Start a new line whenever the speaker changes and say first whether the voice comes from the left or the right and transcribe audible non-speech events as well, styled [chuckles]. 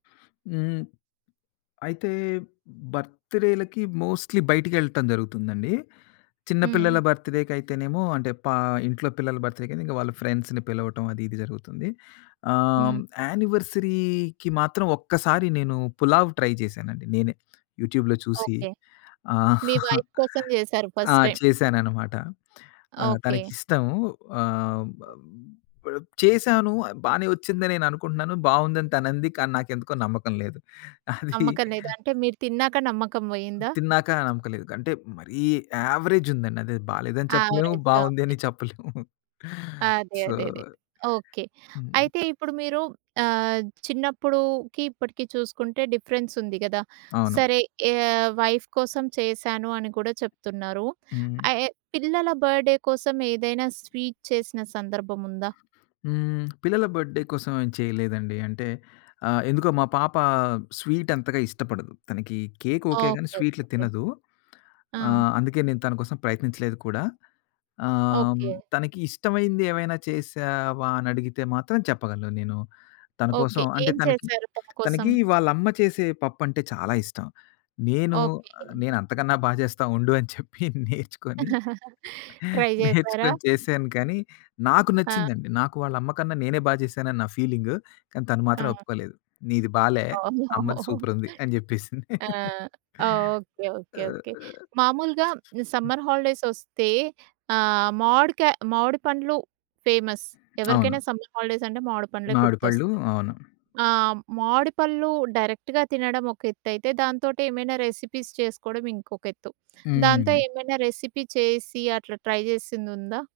left: హ్మ్. అయితే బర్త్‌డే‌లకి మోస్ట్‌లీ బయటికెళ్ళటం జరుగుతుందండి. చిన్న పిల్లల
right: హ్మ్.
left: బర్త్‌డే‌‌కైతేనేమో అంటే పా ఇంట్లో పిల్లల బర్త్‌డేకైతే ఇంకా వాళ్ళ ఫ్రెండ్స్‌ని పిలవటం అది ఇది జరుగుతుంది. ఆహ్,
right: హ్మ్.
left: యానివర్సరీకి మాత్రం ఒక్కసారి నేను పులావ్ ట్రై చేశానండి నేనే. యూట్యూబ్‌లో చూసి
right: ఓకే. మీ
left: [chuckles] ఆహ్,
right: వైఫ్ కోసం చేసారు
left: ఆ!
right: First time.
left: చేశాననమాట. ఆహ్,
right: ఓకే.
left: తనకి‌ష్టం. ఆహ్, బ్ చేశాను. బానే వచ్చిందని నేను అనుకుంటున్నాను. బావుంది అని తనంది. కానీ నాకెందుకో నమ్మకం లేదు. [chuckles] అది
right: నమ్మకం లేదా అంటే మీరు తిన్నాక నమ్మకం పోయిందా?
left: తిన్నాక నమ్మకం లేదు. అంటే మరీ యావరేజ్ ఉందండి. అది బాలేదని చెప్పలేము
right: యావరేజ్‌గా ఉంది.
left: బావుందని చెప్పలేము. [chuckles]
right: అదే.
left: సో
right: అదే. అదే. ఓకే.
left: హ్మ్.
right: అయితే ఇప్పుడు మీరు ఆహ్, చిన్నప్పుడుకి ఇప్పటికి చూసుకుంటే డిఫరెన్స్ ఉంది కదా!
left: అవును.
right: సరే ఆహ్, వైఫ్ కోసం చేశాను అని కూడా చెప్తున్నారు.
left: హ్మ్.
right: ఆహ్, యె పిల్లల బర్త్‌డే కోసం ఏదైనా స్వీట్ చేసిన సందర్భం ఉందా?
left: హ్మ్. పిల్లల బర్త్‌డే కోసం ఏం చేయలేదండి. అంటే ఆహ్, ఎందుకో మా పాప స్వీట్ అంతగా ఇష్టపడదు. తనకి కేక్ ఓకే. గాని
right: ఓకే.
left: స్వీట్‌లు
right: ఓకే.
left: తినదు.
right: ఆ!
left: ఆహ్, అందుకే నేను తన కోసం ప్రయత్నించలేదు కూడా. ఆహ్,
right: ఓకే.
left: తనకి ఇష్టమైంది ఏమైనా చేశావా అని అడిగితే మాత్రం చెప్పగలను నేను. తన కోసం
right: ఓకే.
left: అంటే
right: ఏం
left: తనకి
right: చేసారు తన కోసం?
left: తనకి వాళ్ళ అమ్మ చేసే పప్పంటే చాలా ఇష్టం. నేను
right: ఓకే.
left: నేను అంతకన్నా బా చేస్తా ఉండు అని చెప్పి నేర్చుకొని
right: [giggles] ట్రై చేసారా?
left: నేర్చుకొని చేశాను. కానీ నాకు
right: ఆ!
left: నచ్చిందండి. నాకు వాళ్ళ అమ్మ కన్నా నేనే బా చేశాను అని నా ఫీలింగు. కానీ తను మాత్రం
right: ఆ!
left: ఒప్పుకోలేదు. "నీది బాలే. అమ్మది
right: ఓహ్!
left: సూపరుంది" అని చెప్పేసింది.
right: ఆ!
left: [laughs]
right: ఓకే. ఓకే.
left: ఆహ్
right: ఓకే. మామూలుగా సమ్మర్ హాలిడేస్ వస్తే ఆహ్, మామిడికా మామిడి పండ్లు ఫేమస్. ఎవరికైనా
left: అవును.
right: సమ్మర్ హాలిడేస్ అంటే మామిడి పండ్లే
left: మామిడి
right: గుర్తొస్తాయి.
left: పళ్ళు. అవును.
right: ఆ! మామిడి పళ్ళు డైరెక్ట్‌గా తినడం ఒక ఎత్తైతే దాంతోటి ఏమైనా రెసిపీస్ చేసుకోవడం ఇంకొక ఎత్తు. దాంతో
left: హ్మ్.
right: ఏమైనా రెసిపీ చేసి అట్లా ట్రై చేసింది ఉందా?